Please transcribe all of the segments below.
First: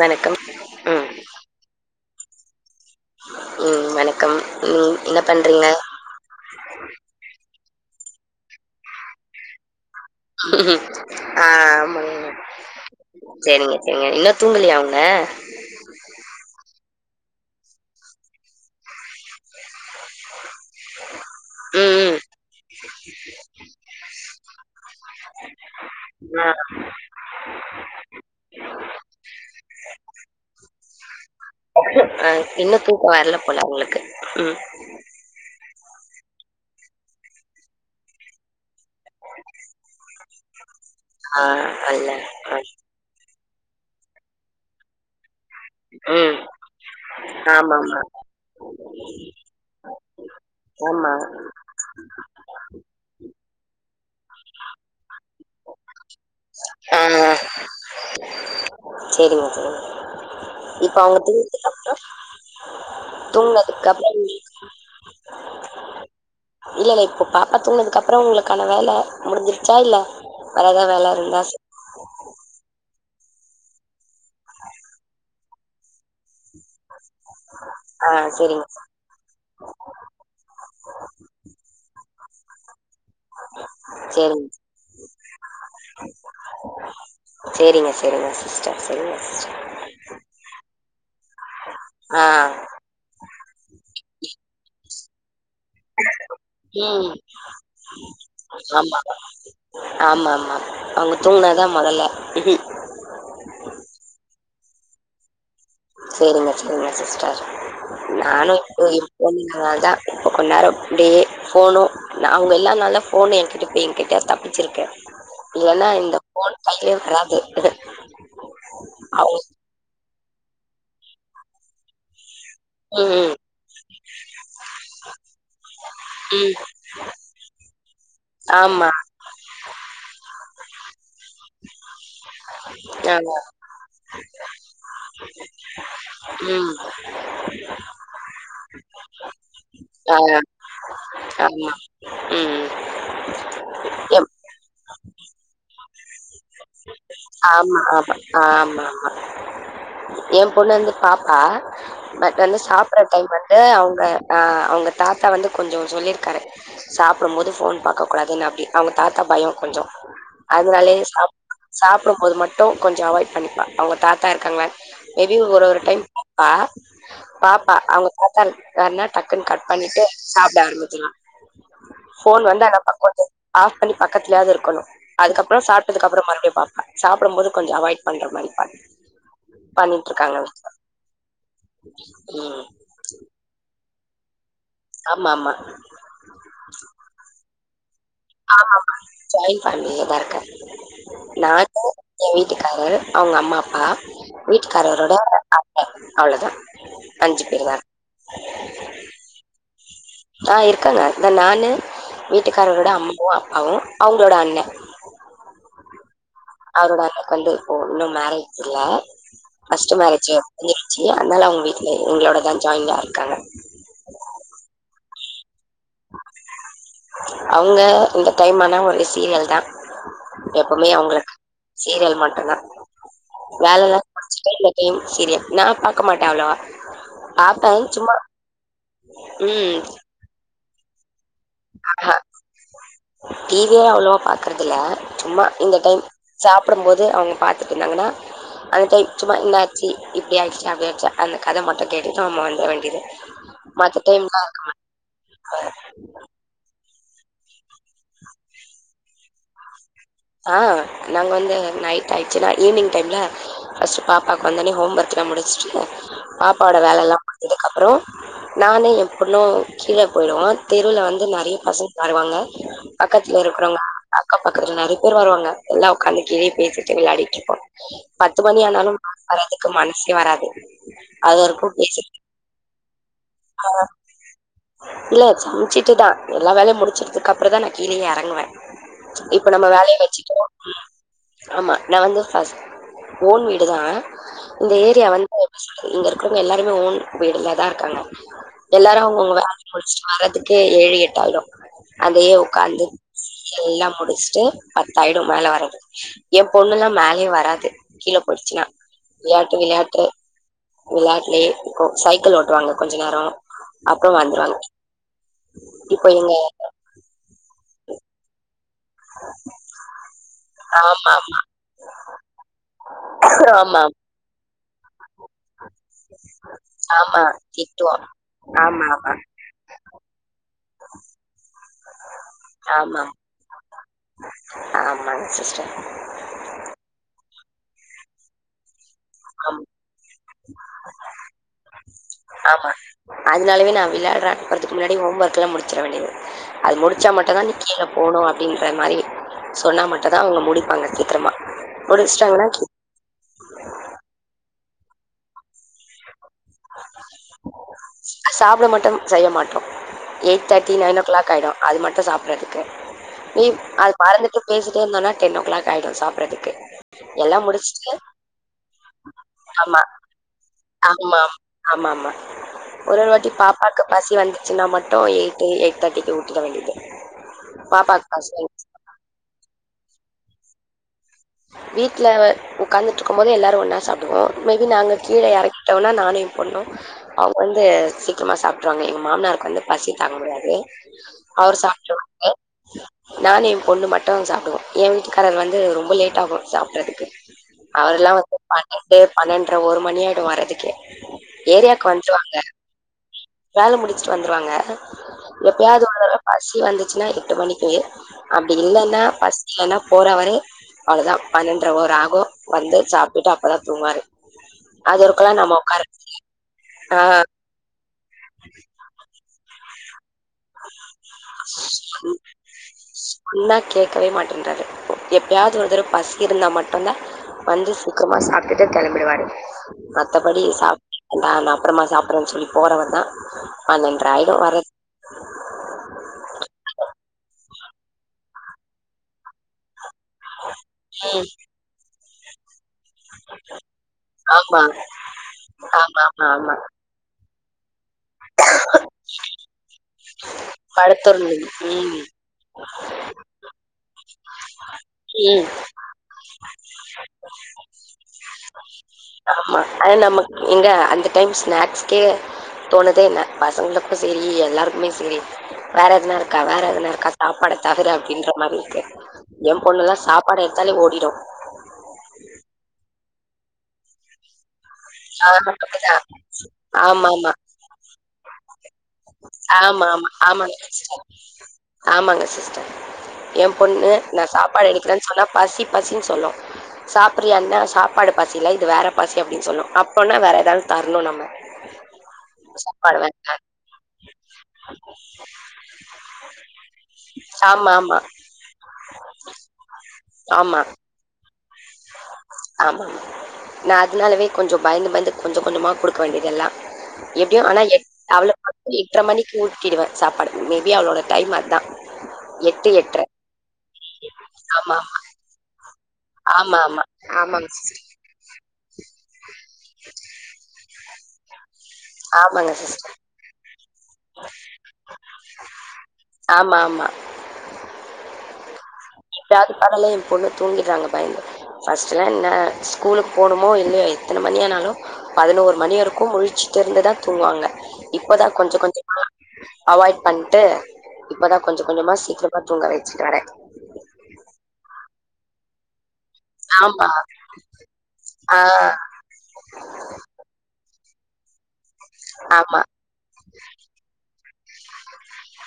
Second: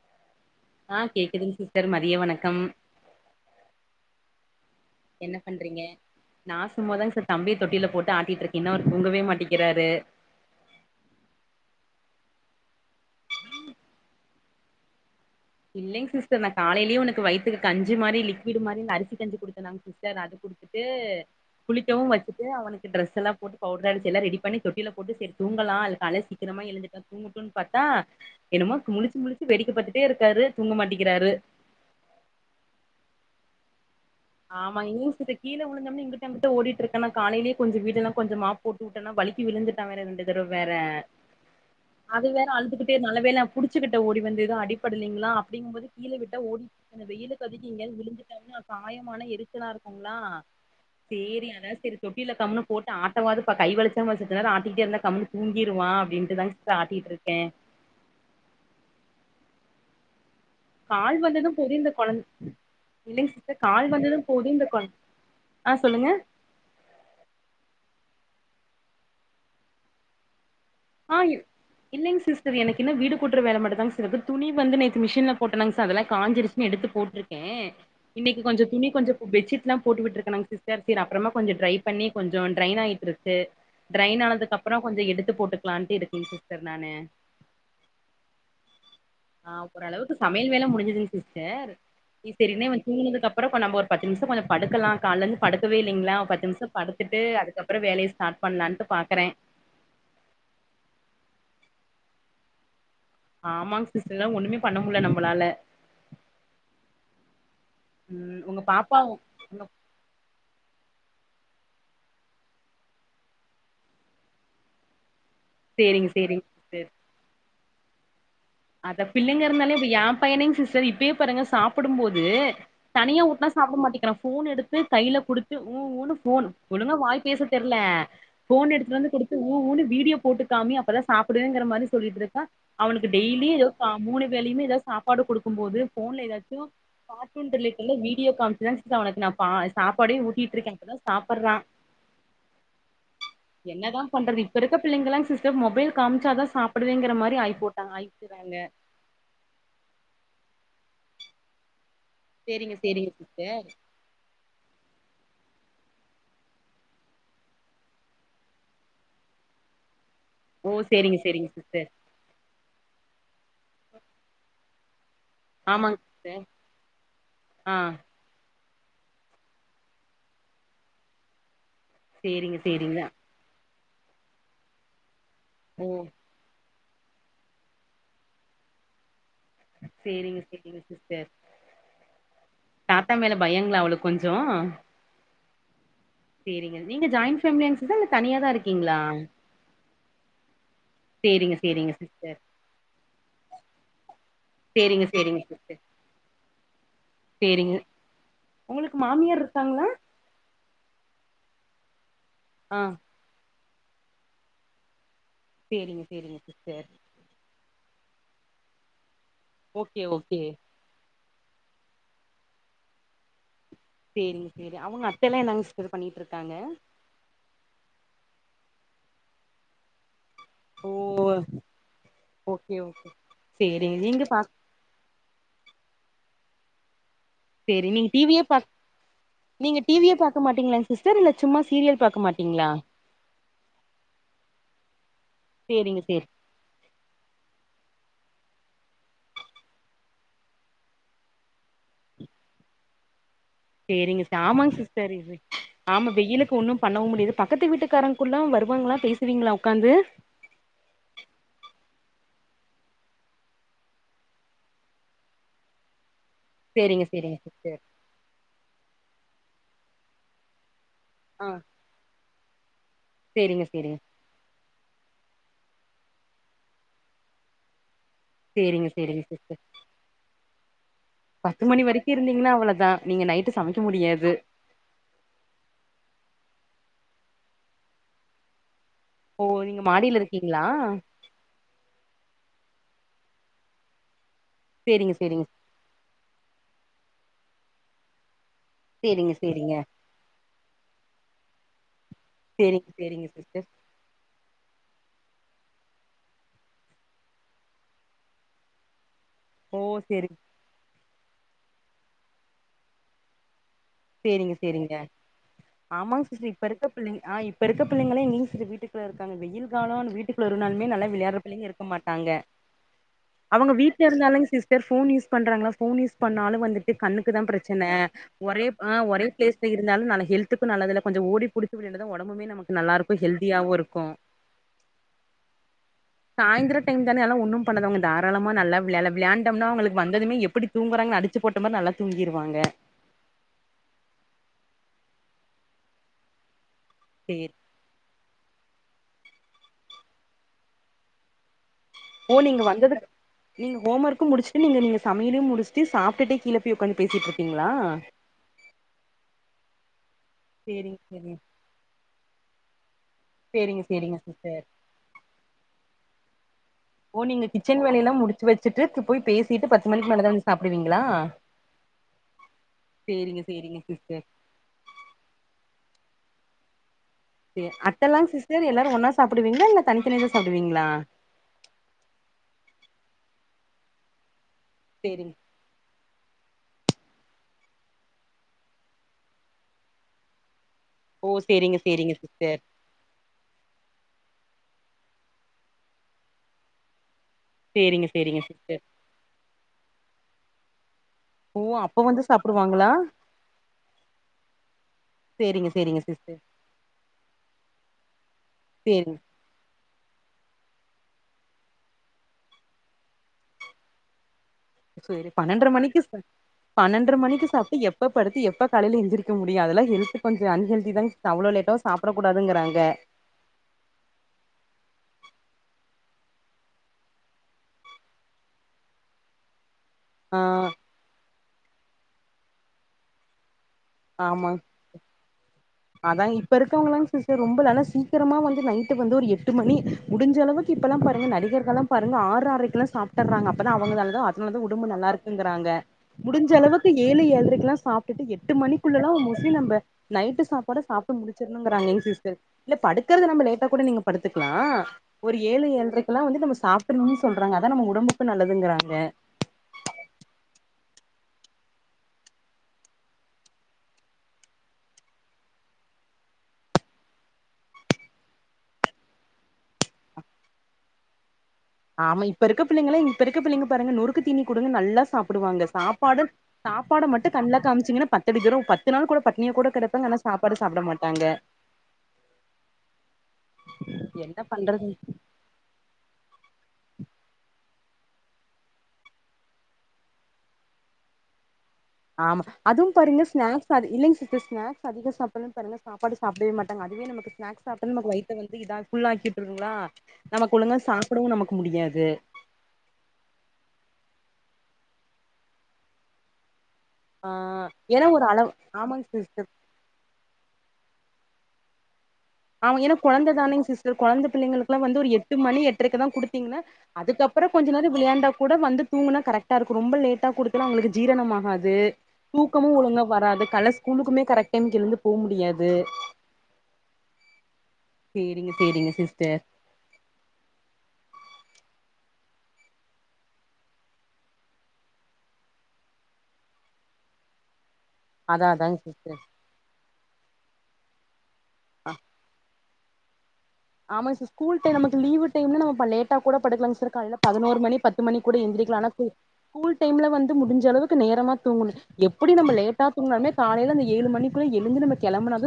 வணக்கம் ஆ ம் கேக்குதுங்க சிஸ்டர் மதிய வணக் கம் ம் வணக்கம் நீங் என்ன பண்றீங்க? தொட்டீல்ல போட்டு ஆட்டிட்டிருக்கே இன்னு அவர் தூங்கவே மாட்டிக்கிறாரு ஆ ஆமாங்கக சேரிங்க சே இல்ல தூங்கலயா அவங்க இல்லைங் சிஸ்டர் நா காலைலயே இவனுக்கு வயத்துக்கு கஞ்சி மாரி லிக்விட் மாரி அரிசிகஞ்சி குடுத்தனாங் சிஸ் டர் அது குடுத்துட்டு ம் குளிக்கவு ம் வச்சுட்டு அவனுக்கு டிரெஸெல்லா போட்டு பவுடர் அடிச்சு எல்லா ரெடி பண்ணி தொட்டீல போட்டு செரி தூங்கலா அல்கால்ல ஆ சீக்கிரமா எழுந்துட்டொ தூங்கட்டுன்னு பாத்தா என்னமோ முழுச்சு முழுச்சு வேடிக்கப்பாத்துட்டே இரு தூங்க மாட்டிக்கிறாரு. அ இன்னு தூக்கோ வர்ல போல அவங்களுக்கு ம் ஆமா இவனு சித்த கீழ உழு ந்தொனே இங்குட்டு அங்குட்டு ஓடிட்டு இருக்கனா காலைலயே கொஞ்ச வீடெல்லா கொஞ்ச மாப் போட்டுவுட்டனா வழிக்கி விழுந்துட்டா வேற ரெண்டு பிறவு வேற ஆ அல்ல ஆ புடுச்சுக்கிட்ட ஓடி வந்து எது அடிப்படுலீங்களா அப்டீங்கும்போது கீழ ம் விட்டா ஓடி அந்த வெய்யிலுக்கு அதிக்கு எங்காது ஆமாமா விழுந்துடாங்கன்னா அப்ப காயமான எரிச்சலா இருக்குங்களா ஆமா சேரி அதா செரி தொட்டில கம்னு போட்டு ஆட்ட வாதுபா கை வளுச்சாமா சத்து நேரோ ஆட்டிகிட்டே இருந்தா கம்னு தூங்கிருவா அப்டீன் டு தாங் சிஸ்ட ஆ ஆட்டீட்ருக்கே. சரிங்க சரிங்க இப்ப கால் அவங்க தூங்குனதுக்கு வந்ததும்போது இந்த அப்றோ கொழந் இல்லைங் சிஸ்டர் தூங்குனதுக்கு கால் அப்றோ வந்ததும் போது இந்த கொ ஆ சொல்லுங்க இல்லல்ல இப்போ பாப்பா தூங்னதுக்கப்றோ உங்களுக்கான வேல முடுஞ்சிருச்சா இல்ல வேற எதா வேல ஆ இ இருந்தா இல்லைங்க சிஸ்டர் எனக் கு இன்னு வீடு கூட்ற வேல மட்டுதாங் சி இருக்கு துணி வந்து நேத்து மிஷின்ல போட்டலங் ச அதல்லா காஞ்சிருச்சுனு எடுத்து போட் ருக்கே ஆ இன்னைக்கு சரிங்க கொஞ்சொ துணி கொஞ்சொ பெட்ஷீட்ல்லா போட்டுட்ருக்கனாங் சிஸ்டர் செரி அப்பறமா கொஞ்சொ ட்ரை பண்ணி கொஞ்சொ ட்ரைன் ஆயிட் ருக்கு ட்ரைன் சரிங்க ஆனதுக்கு அப்றொ கொஞ்சொ எடுத்து போட்டு ப்லான்டட் போயிட்ருக்குறே நானு சரிங்க சரிங்க சிஸ்டர் சரிங்க சிஸ்டர் ஆ ஓரளவுக்கு சமையல் வேல முடிஞ்சுது சிஸ்டர் ஆ இப்பேருனே இவ துங்குனதுக் அப்றொ இப்ப நம்ப ஒரு பத்து நிமிஷ கொஞ்சொ படுக்கலா காலந்து படுக்கவே இல்லைங்களா பத்து நிமிஷ ம் படுத்துட்டு அதுக்கப்புறொ வேலைய ஸ்டாட் பண்லான்ட்டு ஆமா பாக்குறே ஆமா ஆமா. அவங்க தூங்குனாதா மொத்தல ஆமாங்க சிஸ்டர் இன்னு ஒண்ணுமே பண்ண முடில நம்மளால சேரிங்க சேரிங்க சிஸ்டர் ம் நானு உங்க இப்ப பாப்பா எ உங்க பொண்ணுனால தா இப்ப கொஞ்ச நேரோ அப்டியே ஃபோனு நா அவங்க இல்லானால தா ஃபோனு என்கிட்ட இப்ப என்கிட்ட தப்பிச்சிருக்கு இல்லன்னா சேரிங்க இந்த போன் கையிலே வராது [inaudible] அதா அவங்க பிள்ளுங்க இருந்தாலே இப்ப ஏ பையனைங் சிஸ்டர் இப்பயே பாருங்க சாப்புடும்போது தனியா ம், ஊட்னா சாப்ட மாட்டிங்கிறா போன் எடுத்து கையில குடுத்து உ உ போன் ம். ஒழுங்க வாய் பேச தெர் ல்ல போன் ஆமா, எடுத்துட்டு வந்து குடுத்து உ உ னு வீடியோ போட்டு காமி அப்ப தா சாப்புடுவேங்கற மாரி சொல்லிட்டு இருக் எ டெய்லி ஏதோ கா மூணு வேலயுமே எதா சப்பாடு குடுக்கும் போது போன்ல ஏதாச்சு ம். கார்டூன் ரிலேட்டட் விடியோ காமிச்சி தா சிஸ்டர் அவனுக்கு நா ஆ, சாப்பாடே ஊட்டிட்டு இருக்கே அப்பதா சாப்புட்றா ஆமா. ம். என்னதா எம் பண்றது இப்ப இருக்க பிள்ளைங்க லா சிஸ்டர் மொபைல் காம்ச்சா தா சாப்படுவேங்கற மாரி ஆயிப்போட் ஆமா ஆமா ஆமா எ பொண்ணு வந்து பாப்பா பட் வந்து சேரிங்க சாப்ற சேரிங்க டைம் சிஸ்டர் வந்து அவங்க அ அவங்க தா தாத்தா வந்து கொஞ்சோ சொல்லிருக்காரு சாப்புடும்போது ஃபோன் பாக்க கூடாதுன்னு அப்டி அவங்க தாத்தா பயம் கொஞ்சோ ஓ சேரிங்க சேரிங்க சிஸ்டர் சாப்புடும்போது மட்டூ டு கொஞ்ச அவாய்ட் பண்ணிப்பா அவங்க தாத்தா இருக்காங்களானு மே பி ஒரு ஒரு ஆமாங்க டைம் சிஸ்டர் பாப்பா பாப்பா ஆ அவங்க தாத்தா வராருனா டக்குன்னு கட் பண்ணிட்டு சாப்ட ஆரம்பிச்சிடுவா ஃபோன் சேரிங்க வந்தா சேரிங்க நம்பக் கொஞ்சோ ஆஃப் பண்ணி பக்கத்துலேயாவது இருக்கணு அதுக்கப்பறோ ஓ சாப்ட்டதுக்கப்பற மறுபடி பாப்பா சாப்டம்போது கொஞ்ச அவாய்ட் பண்ற மாரி‌ ப சேரிங்க சேரிங்க சிஸ்டர் ம் தாத்தா மேல பயங்களா அவளுக் கொஞ்சோ ஆம்மாமா சேரிங்க நீங்க ஜாயின்ட் ஃபேம்லியாங் ஆம்மா ம்மா ஜாய்ண்ட் ஃபேம்லியதான் இருக்கே சேரிங்க நானு சேரிங்க ஏன் சிஸ்டர் வீட்டுக்காரர் அவ்ங்க அம்மா அப்பா சேரிங்க வீட்டுக்காரரோட சேரிங்க சிஸ்டர் அத்த அவ்ளோதா அஞ்சி பேரு தா காங்களா ஆஹ் இருக்கங்க இந்தா நானு ஆ வீட்டுக்காரோட அம்மாவு அப் பாவும் அவங்ளோட அண்ணெ சேரிங்க சி அவரோட அக்கொண்டு ஓ இன்னு மேரேஜ் இல்ல ஃபஸ்ட்டு ஓகே மேரேஜி ஓகே [unintelligible] அதனால அவங்க வீட்லெ எங்ளோடதா ஜாயின்டா இருக்காங்க சேரிங் சேரி அவுங்க அத்தெல்லா என்னங் அவங்க இந்த டைமந் தனா ஒரு சீரியல் தா எப்பவ்மே ஓ அவங்களுக் சீரியல் மட்டுந்தா ஓகே ஓகே சேரிங்க வேலெல்லா நீங்க பா முடிச்சிடு இந்த டெய்ம் சீரியல் நா பாக்க மாட்டே அவ்வளவா சேரி நீங்க டி வி யே பாக் ம் நீங்க டிவியே பாக்க மாட் டிங்களா சிஸ் ஆஹா டி வி யே அவ்வளவா பாக்குறதில்ல சும்மா இந்த சேரிங்க டைம் சேரி சாப்படமோது அவ்ங்க பாத்திட்டு இருந்தாங்கன்னா அந்த டெய்ம் சும்மா இன்னாச்சி இப்டி ஆயிச்சா அப்டியாச்சா அந்த கத மட்டு கேட்டுட்டு நம்மா வந்துர வேண்டியது மத்த சேரிங்க சிஸ் டைம்லாம் ஆம்மாங் சிஸ்டர் இது ஆம்மா வெயிலுக்கு ஒண்ணும் பண்ணவும் முடிது பக்கத்து வீட்டுக்காரங்குள்ளல்லா வருவாங்களா பேசுவீங்களா உக்காந்து ஆய்ச்சினா ஈவினிங் டெய்மலெ ஃபஸ்ட் பாப்பாக்கு வந்தோனே ஹோம் ஒர்க்லா முடிஸ்ட்டு பாப்பாவோட சேரிங்க வேலெல்லா சேரிங்க பாத்ததுக்கு சிஸ்டர் அப்றோ நானே எம் பொண்ணு கீழே போயிடுவோன் தெருவுல வந்து ஆ நறைய் பசங்க விளாடுவாங்க அக்கத்துல சேரிங்க இருக்கறவுங்க சேரிங்க அக்கம் பக்கத்துல நெ எல்லாம் உக்காந்துட்டு பேசிட்டு விளையாடிட்டுப்போம். பத்து மணி சேரிங்க ஆனாலு சேரிங்க சிஸ்டர் சாப்படறதுக்கு மனசே வராது அது பத்து வரைக்கு மணி பேசிட்டு இருந்தீங்கன்னா அவ்ளதா நீங்க நைட்டு சமைக்க முடியாது இல்ல சமைச்சுட்டுதா எல்லா வேலையு முடிச்சிட் அதுக்கப்புறந்தா நா கீழயே எறங்குவ ஓ இப்ப நம்ம நீங்க வேலையே மாடியில வசிக்கிறோ இருக்கீங்களா ம் ஆமா நாங்க ஃபஸ்ட் ஓன் வீடுதா இந்த ஏரியா சேரிங்க வந்து சேரிங்க இங்க இருக்கிறவங்க எல்லா உன் வீடுலதா இருக்காங்க எல்லாரு சேரிங்க அவங்கவங்க வேலை சேரிங்க முடிச்சுட்டு வர்றது எ ஏழு எட்டாயிடு அதையே உக்காந்து சேரிங்க சேரிங்க சிஸ்டர் எல்லா முடிச்ட்டு பத்தாயிடு மேல வரதுக்கு எமா பொண்ணுலா மேலயே வராது கீழ போய்ட்ச்சுனா விளையாட்டு ஓ விளையாட்டு சேரி விளையாட் எ இப்போ சைக்கிள் ஓட்டுவாங்க கொஞ்ச நேர செரிங்க செரிங்க இப்போ ஆமாங் எங்க சிஸ்டர் இப்ப இருக்க பிள்ளைங் ஆ இப்ப இருக்க பிள்ளைங்கல்லா இங்கிலீஷ்ல விட் வீட்ல இருக்காங்க வெயில்காலோனு வீட்டுக்குல்ல இருந்தாலுமே நல்ல ஆமா, விளையாட்ற பிள்ளைங்க இருக்க மாட்டாங்க ஆமா, அவுங்க ஆமா, வீட்ல இருந்தாலேங் சிஸ். சார் ஃபோன் யூஸ் பன்றங்களா? ஃபோன் யூஸ் பண்ணாலு வந்துட்டு ஆமா. கண்ணுக்கு தா பிரச்சன திட்டுவோம். ஒரே ஆமா, ஆ ஆமா, ஒரே பிளேஸ்ல இருந்தாலு நாளைக் ஹெல்த்துக்கு நல்லதுல்ல கொஞ்சோ ஓடி புடிச்சி வெளையாண்டா தா ஒடம்புமே நமக்கு நல்லா ஆமா, இருக்கு ஹெல்தியாவு இருக்கு. ஆமாங்க சிஸ்டர். சாய்ந்திரோ டைம் தான எல்லா ஒன்னு. பண்ணாதவங்க தாராளமா நல்லா விளையால ஆமா விளையாண்டம்னா அவுங்களுக் வந்ததுமே எப்டி தூங்குறாங்கன் அடிச்சு போட்ட மாரி நல்லா தூங்கிருவாங்க. விளாட்ரா வற்துக்கு முன்னாடி ஹோம் ஒர்க்லா முடிச்சிர வேண்டியது அது முடிச்சா மட்டுதா நீ சேரி கீழ போணோ அப்டின்ற மாரி சொன்னா மட்டு்தான் அவங்க முடிப்பாங்க சீக்கிரமா ஓ முடிச்சாங்களா நீங்க வந்ததுக்கு நீங்க ஹோம் ஒர்க்கும் முடிச்சுட்டு நீங்க சமையலையும் முடிச்சுட்டு சாப்ட்டுட்டு கீழ போய் உக்காந்து பேசிட்டு இருக்கீங்களா சாப்பிட மட்டும் செய்ய மாட்டோம் எயிட் தேர்ட்டி சேரிங்க நைன் ஓ கிளாக் சேரிங்க ஆயி டும் அது மட்டும் சாப்பிட அறதுக்கு நீ சேரிங்க அது சேரிங்க மறந்துட்டு சிஸ்டர் பேசிட்டே இருந்தேனா டென் ஓ கிளாக் ஆயிடும் சாப்பட்றதுக்கு ஓ எல்லாம் நீங்க கிச்சன் முடிச்சுட்டு வேலையெல்லா முடிச்சு வச்சுட்டு போய் பேசிட்டு ஆமா பத்து மணிக்கு மேலதா வந்து சாப்டுவீங்களா ஆமாம் ஆமாமா ஒரு ஒரு வாட்டி சேரிங்க சேரிங்க பாப்பாக்கு பசி சிஸ்டர் வந்துச்சுனா மட்டு எய்ட்டு எயிட் தேர்டி இது ஊத்த வேண்டியது செர் பாப்பாக்கு அத்தலா பசி சிஸ்டர் எல்லாரு ஒன்னா சாப்பிடுவீங்களா இல்ல தனிதனியாத சபிடுவீங்களா வீட்ல உக்காந்திட்ருக்கும் போது எல்லாரு ஒன்னா சாப்பிடுவோ மேபி நாங்க கீழ சேரிங் இறக்கிட்ட உடன நானே பொண்ணு அவங்க வந்து சீக்கிரமா சாப்பிடுருவாங்க எங்க மாமனாருக்கு வந்து பசி தாங்க முடியாது ஓ அவர் சேரிங்க சாப்பட சேரிங்க உடன சிஸ்டர் நானு என் பொண்ணு மட்டு சாப்பிடுவோ யே வீட்டுக்காரர் வந்து ரொம்ப லேட் டாகு சாப்பிடறதுக்கு சேரிங்க அவர்லா வந்து சேரிங்க சிஸ்டர் பன்னெண்டு பன்னெண்ட்ர ஒரு மணியயிடும் வர்றதுக்கு ஓ ஏரியாக்கு அப்ப வந்து வந்துடுவாங்க சாப்புடுவாங்களா வேல முடிச்சுட்டு வந்துருவாங்க சேரிங்க எப்பயாவது ஒரு சேரிங்க தரவ சிஸ்டர் பசி வந்துச்சுன்னா எட்டு மணிக்கு அப்படி இல்லன்னா சேரிங் பசி இல்லன்னா போறவரு அவ்ளோதா பன்னெண்ட ஒரு ஆகு வந்து சாப்பிடுட்டு அப்பதா தூங்குவாரு சேரி பண்ணேன்ற மணிக்கு ஆ பண்ணேன்ற மணிக்கு சாப்பிட்டு எப்ப படுத்து எப்ப கலையில எந்திரிக்க முடியு அதெல்லா [unintelligible] கொஞ்சோ அன்ஹெல்தி தா அவ்ளோ லேட்டாவு சாப்பிட கூடாதுங்கிறாங்க யாவது ஒரு தடவ பசி இருந்தா மட்டும்தா வந்து சீக்கிரமா சாப்டுட்டு கிளம்பிடுவாரு ஆ மத்தபடி [inaudible] அப்றமா சாப்பிட்றோன்னு சொல்லி போறவறு தா பண்ணேன்ற ஆயிட்டு வரது தா இப்ப இருக்கவங்களாம் ச ரொம்ப நனா சீக்கிரமா வந்து நைட்டு வந்து ஒரு எட்டு மணி முடிஞ்சளவுக்கு இப்பெல்லாம் பாருங்க நடிகர்கள் லா பாருங்க ஆறு ஆற்றைக்கல சாப்டர்றாங்க அப்பதா அவங்கலாதா ஆமா நல்ல இருக்குங்குறாங்கா ஆமா ஆமா முடிஞ்ச ஆமா அளவுக்கு ஏழு எழரை எல்லா சாப் எட்டு மணிக்குள்ளல்லா மோஸ்ட்லி நம்ப நைட்டு சாப் சாப்டு படுத்துருணும் முடிச்சிர்னுங்றாங்க யே ம் சிஸ்டர் இல்ல படுக்கிறது நம்ம லேட்டா கூட நீங்க படுத்துக்லா ஒரு ம் ஏழு ஏழுரைக்கெல்லா வந்து நம்ம சாப்பிட்ருனுன்னு சொல்றாங்க அதா நம்ம உடம்புக்கு நல்லதுங்கிறாங்க ஆமா. ஆனா நமக்கு எங்க அந்த டைம் ஸ்நாக்ஸ்கே தோணுதே என்ன பசங்களுக்கு செரி எல்லாருக்குமே செரி வேற எதுனா இருக்கா வேற எதுனா இருக்கா சாப்பாட தவிர அப்படின்ற மாரி இருக்கு என் பொண்ணுல்லா சாப்பாடே எடுத்தாலே ஓடிடு ஆமா இப்ப இருக்க பிள்ளைங்களே இப்ப இருக்க பிள்ளைங்க பாருங்க நொறுக்கு தீனி குடுங்க நல்லா ஆ சாப்புடுவாங்க சாப்பாடு சாப்பாட ஆமா மட்டு ஆமா கண்ல காமிச்சீங்கன்னா பத்தடி தூர பத்து நாள் கூட பட்னியா ஆமா கூட ஆமா கெடப்பாங்க ஆனா சாப்பாடு ஆமாங்க சாப்ட சிஸ்டர் மாட்டாங்க ஆம்மாங்க சிஸர் என் பொண்ணு நான் என்ன சாப்பாடு பண்றது எடுக்கிறேன்னு சொன்னா பசி பசின்னு சொல்லு சாப்பிடுறியான்ன சாப்பாடு பசில்ல இது வேற பசி அப்படின் சொல்லு அப்போனா வேற ஏதாவுது தர்ணு நம்ம ஆமா அதுவு சாப்பாடு பாருங்க வேண்டாம். ஸ்நாக்ஸ் அதிக் இல்லைங்க சிஸ்டர் ஸ்நாக்ஸ் அதிக சாப்பிட்றது பாருங்க சாப்பாடு சாப்டவே மாட்டாங்க அதுவே நமக்கு ஸ்நாக்ஸ் ஆமா, சாப்பட்டா ஆமா. நமக்கு வயத்த வந்து இதாக் பியுல்லாக்கி விட்ருங்களா நமக்கு ஆமா, ஒழுங்க சாப்பிடவு நமக் ஆமா நான் அதனாலவே கொஞ்ச பயந்து பயந்து கொஞ்சம் கொஞ்சமாக கொடுக்க வேண்டியெதுல்லாம் ஆ எப்டியும் ஆனா ஏன்னா ஒரு அவள அளவு எடரை ஆமாங்க சிஸ்டர் மணிக்கு ஊட்டிடுவேன் சாப்பாடு மேபி அவளோட டைம் அதான் அவன் ஏன்னா கொழந்தை தானே சிஸ் கொழந்த ஆமா, பிள்ளைங்களுக்குல்லாம் வந்து ஒரு எட்டு மணி எட்ரைருக்கு தான் கொடுத்தீங்க ஆமா. ஆமாமா. ஆமாங்க அதுக்கப்பறம் கொஞ்ச சிஸ்டர். நாேம் விளையாண்டா கூட வந்து துங்குனா கரெக்ட் கரெக்டா இருக்கு ரொம்ப லேட்டா கொடுக்கல அவங்களுக்கு ஜீரணமாகாது ஆகாது ஆமாங்க தூக்கமும் சிஸ்டர். ஒழுங்கா வராது காலை ஸ்கூலுக்குமே கரெக்ட் டைம் எழுந்து போக முடியாது ஆமா, ஆமா. செரிங்க செரிங்க எப்பாவது காலைல பொண்ணு தூங்கிடுறாங்க பயந்து ஃபஸ்டு என் ஸ்கூலுக்கு போகணுமோ இல்லையோ எத்தனை மணி அனாலும் பதினோரு மணி வரைக்கும் முடிச்சுட்டு இருந்து தான் தூங்குவாங்க இப்போதான் அதா கொஞ்ச கொஞ்ச அதாங்க சிஸ்டர் அவாய்ட் பன்ட்டு இப்பதான் கொஞ்ச கொஞ்சமா சீக்கிரமா தூங்கவை ச்சடே ஆமா சிஸ் ஸ்கூல் டைம் நமக்கு லீவு டைம் ரொம்ப லேட்டா கரெக்டா கூட படுக்கலங்க ஆமா. சார் காலையில் பதினோரு மணி பத்து மணி கூட ஆ எந்திரிக்கலாம ஆனா ஸ்கூல் டைம்ல வந்து முடிஞ்ச அளவு நேரமா தூங்கனு எப்டி நம்ம ஆமா. லேட்டா‌ துங்குனாலுமே காலைல அந்த ஏழு மணிக்கு க்கு எழுந்து நம்ம கிளம்பறாது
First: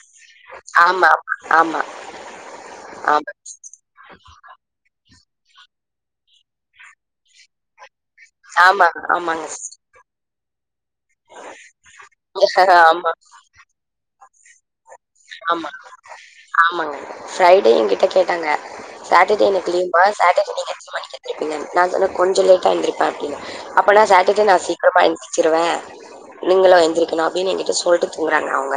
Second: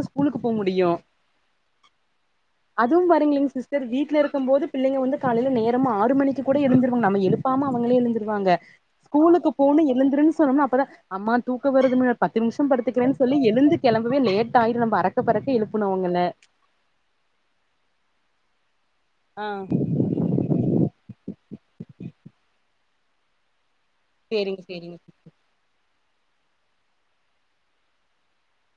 ஆமா ஆமா ஆமா அதுவும் பாருங்களேங்க சிஸ்டர் வீட்ல இருக்கும்போது பிள்ளைங்க வந்து காலையில நேரம் ஆறு மணிக்கு கூட எழுந்திருவங்க நம்ம எழுப்பாம அவங்களே எழுந்து வாங்க ஆமா ஆமாங்க ஸ்கூலுக்கு சிஸ்டர். போனு எழுந்துறுனு சொன்ன அப்பதான் அம்மா தூக்க வருது பத்து நிமிஷம் ஆமா படுத்துக்கிறேன் சொல்லி எழுந்து கிளம்பவே லேட் பத்து பாற ஆமா ஆமாங்க ஃரைடே இங்க கிட்ட கேட்டாங்க ஆ சட்டர்டே எனனக்கு லிவுபா சட்டர்டே நீ எத்தனை மணி எந்தி அ நான் சொன் கொஞ்சம் லேட்டா ஆ இருந்திருப்பேன் அப்டின்னு அப்பனா சாட்டர்டே சேரிங்க நான் சேரிங்க சீக்கிரமா அனுப்பிச்சிருவேன் நீங்கள எந்திருக்கணும் அப்படின்னு எங்கிட்ட சொல்ட்டு தூங்குறாங்க அவங்க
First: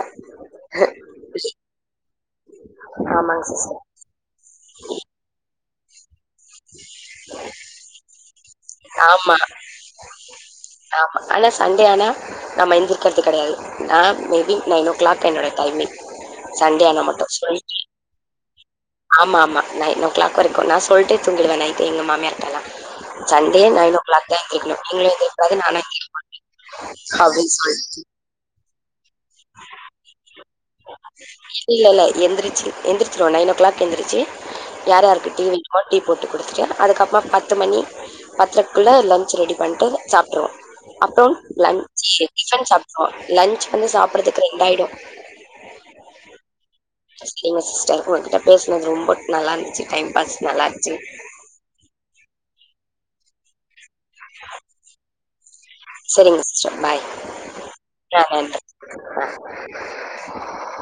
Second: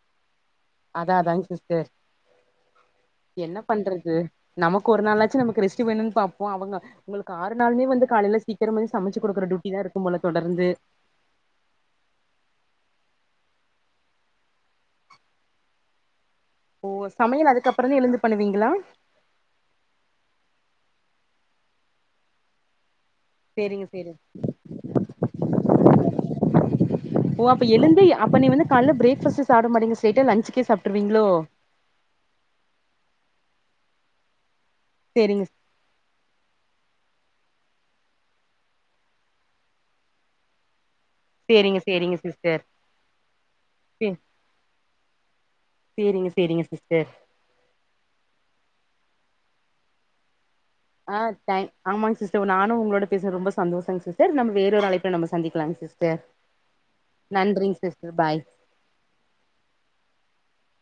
அத தான்ங்க சிஸ்டர் ஆமாங்க என்ன சிஸ்டர். பண்றது நமக்கு ஒரு நாளாச்சும் நமக்கு ரெஸ்ட் வேணும்னு பாப்போம் அவங்க உங்களுக்கு ஆறு நாளுுமே வந்து காலையில சீக்கிரமா சமைச்சு ஆமா குடுக்குற டியூட்டி தா இருக்கும் போல தொடர்ந்து ஆமா ஆனா சண்டே ஆனா நாம எந் க்கறது கெடையாது நா மேபி நைன் ஓ கிளாக் என்னோட டைமிங் சண்டே ஓ ஆனா மட்டு சமையல் அதுக்கப்புறந்தா எழுந்து பண்ணுவீங்களா ஆமா ஆமா நைன் ஓ கிளாக் வரைக்கு நான் சொல்ட்டே தூங்கிடுவேன் நைட்டு எங்க மாமியார்டலா சண்டே சேரிங்க நைன் ஓ சேரிங்க கிளாக் தா எந்திரிக்கணு நீங்களும் எந்திரிக்க கூடாது நானு எந்திரிக்க மாட்டே அப்டின் சொல் காலேல பிரேக்பாஸ்டே சாப்ட மாட்டிங்க ஸ்ரைட்டா லன்ச்சுக்கே சாப் இல்ல இல்ல எந்துருச்சு எந்துருச்சுருவோ நைன் ஓ க்ளாக் எந்துருச்சு யார் யாருக்கு டீ சேரிங்க வேணுமோ டீ போட்டு குடுத்துட்டு அதுக்கப்மா பத்து மணி பத்தரக்குள்ள லன்ச் ரெடி பண்ட்டு சாப்ட்ருவோ அப்றோம் சேரிங்க சேரிங்க லன்சு சிஸ்டர் டிஃபன் சாப்ட்றுவோ லன்ச் வந்து சே சாப்பறதுக்கு ரெண்டாயிடும் சேரிங்க சேரிங்க சிஸ் சேரிங்க சிஸ்டர் உங்ககிட்ட பேசுனது ரொம்ப நல்லா இருந்துச்சு டைம் பாஸ் நல்லா இருந்துச்சு ஆ தங் ஆமாங் சிஸ்டர் நானு உங்களோட பேஸ்னது ரொம்ப சந்தோஷங் சிஸ்டர் நம்ம வேற ஒரு அழைப்புல நம்ம சந்திக்கலாங் செரிங்க சிஸ்டர் பாய் சிஸ்டர் ஆ பாய் நன்றி ஆ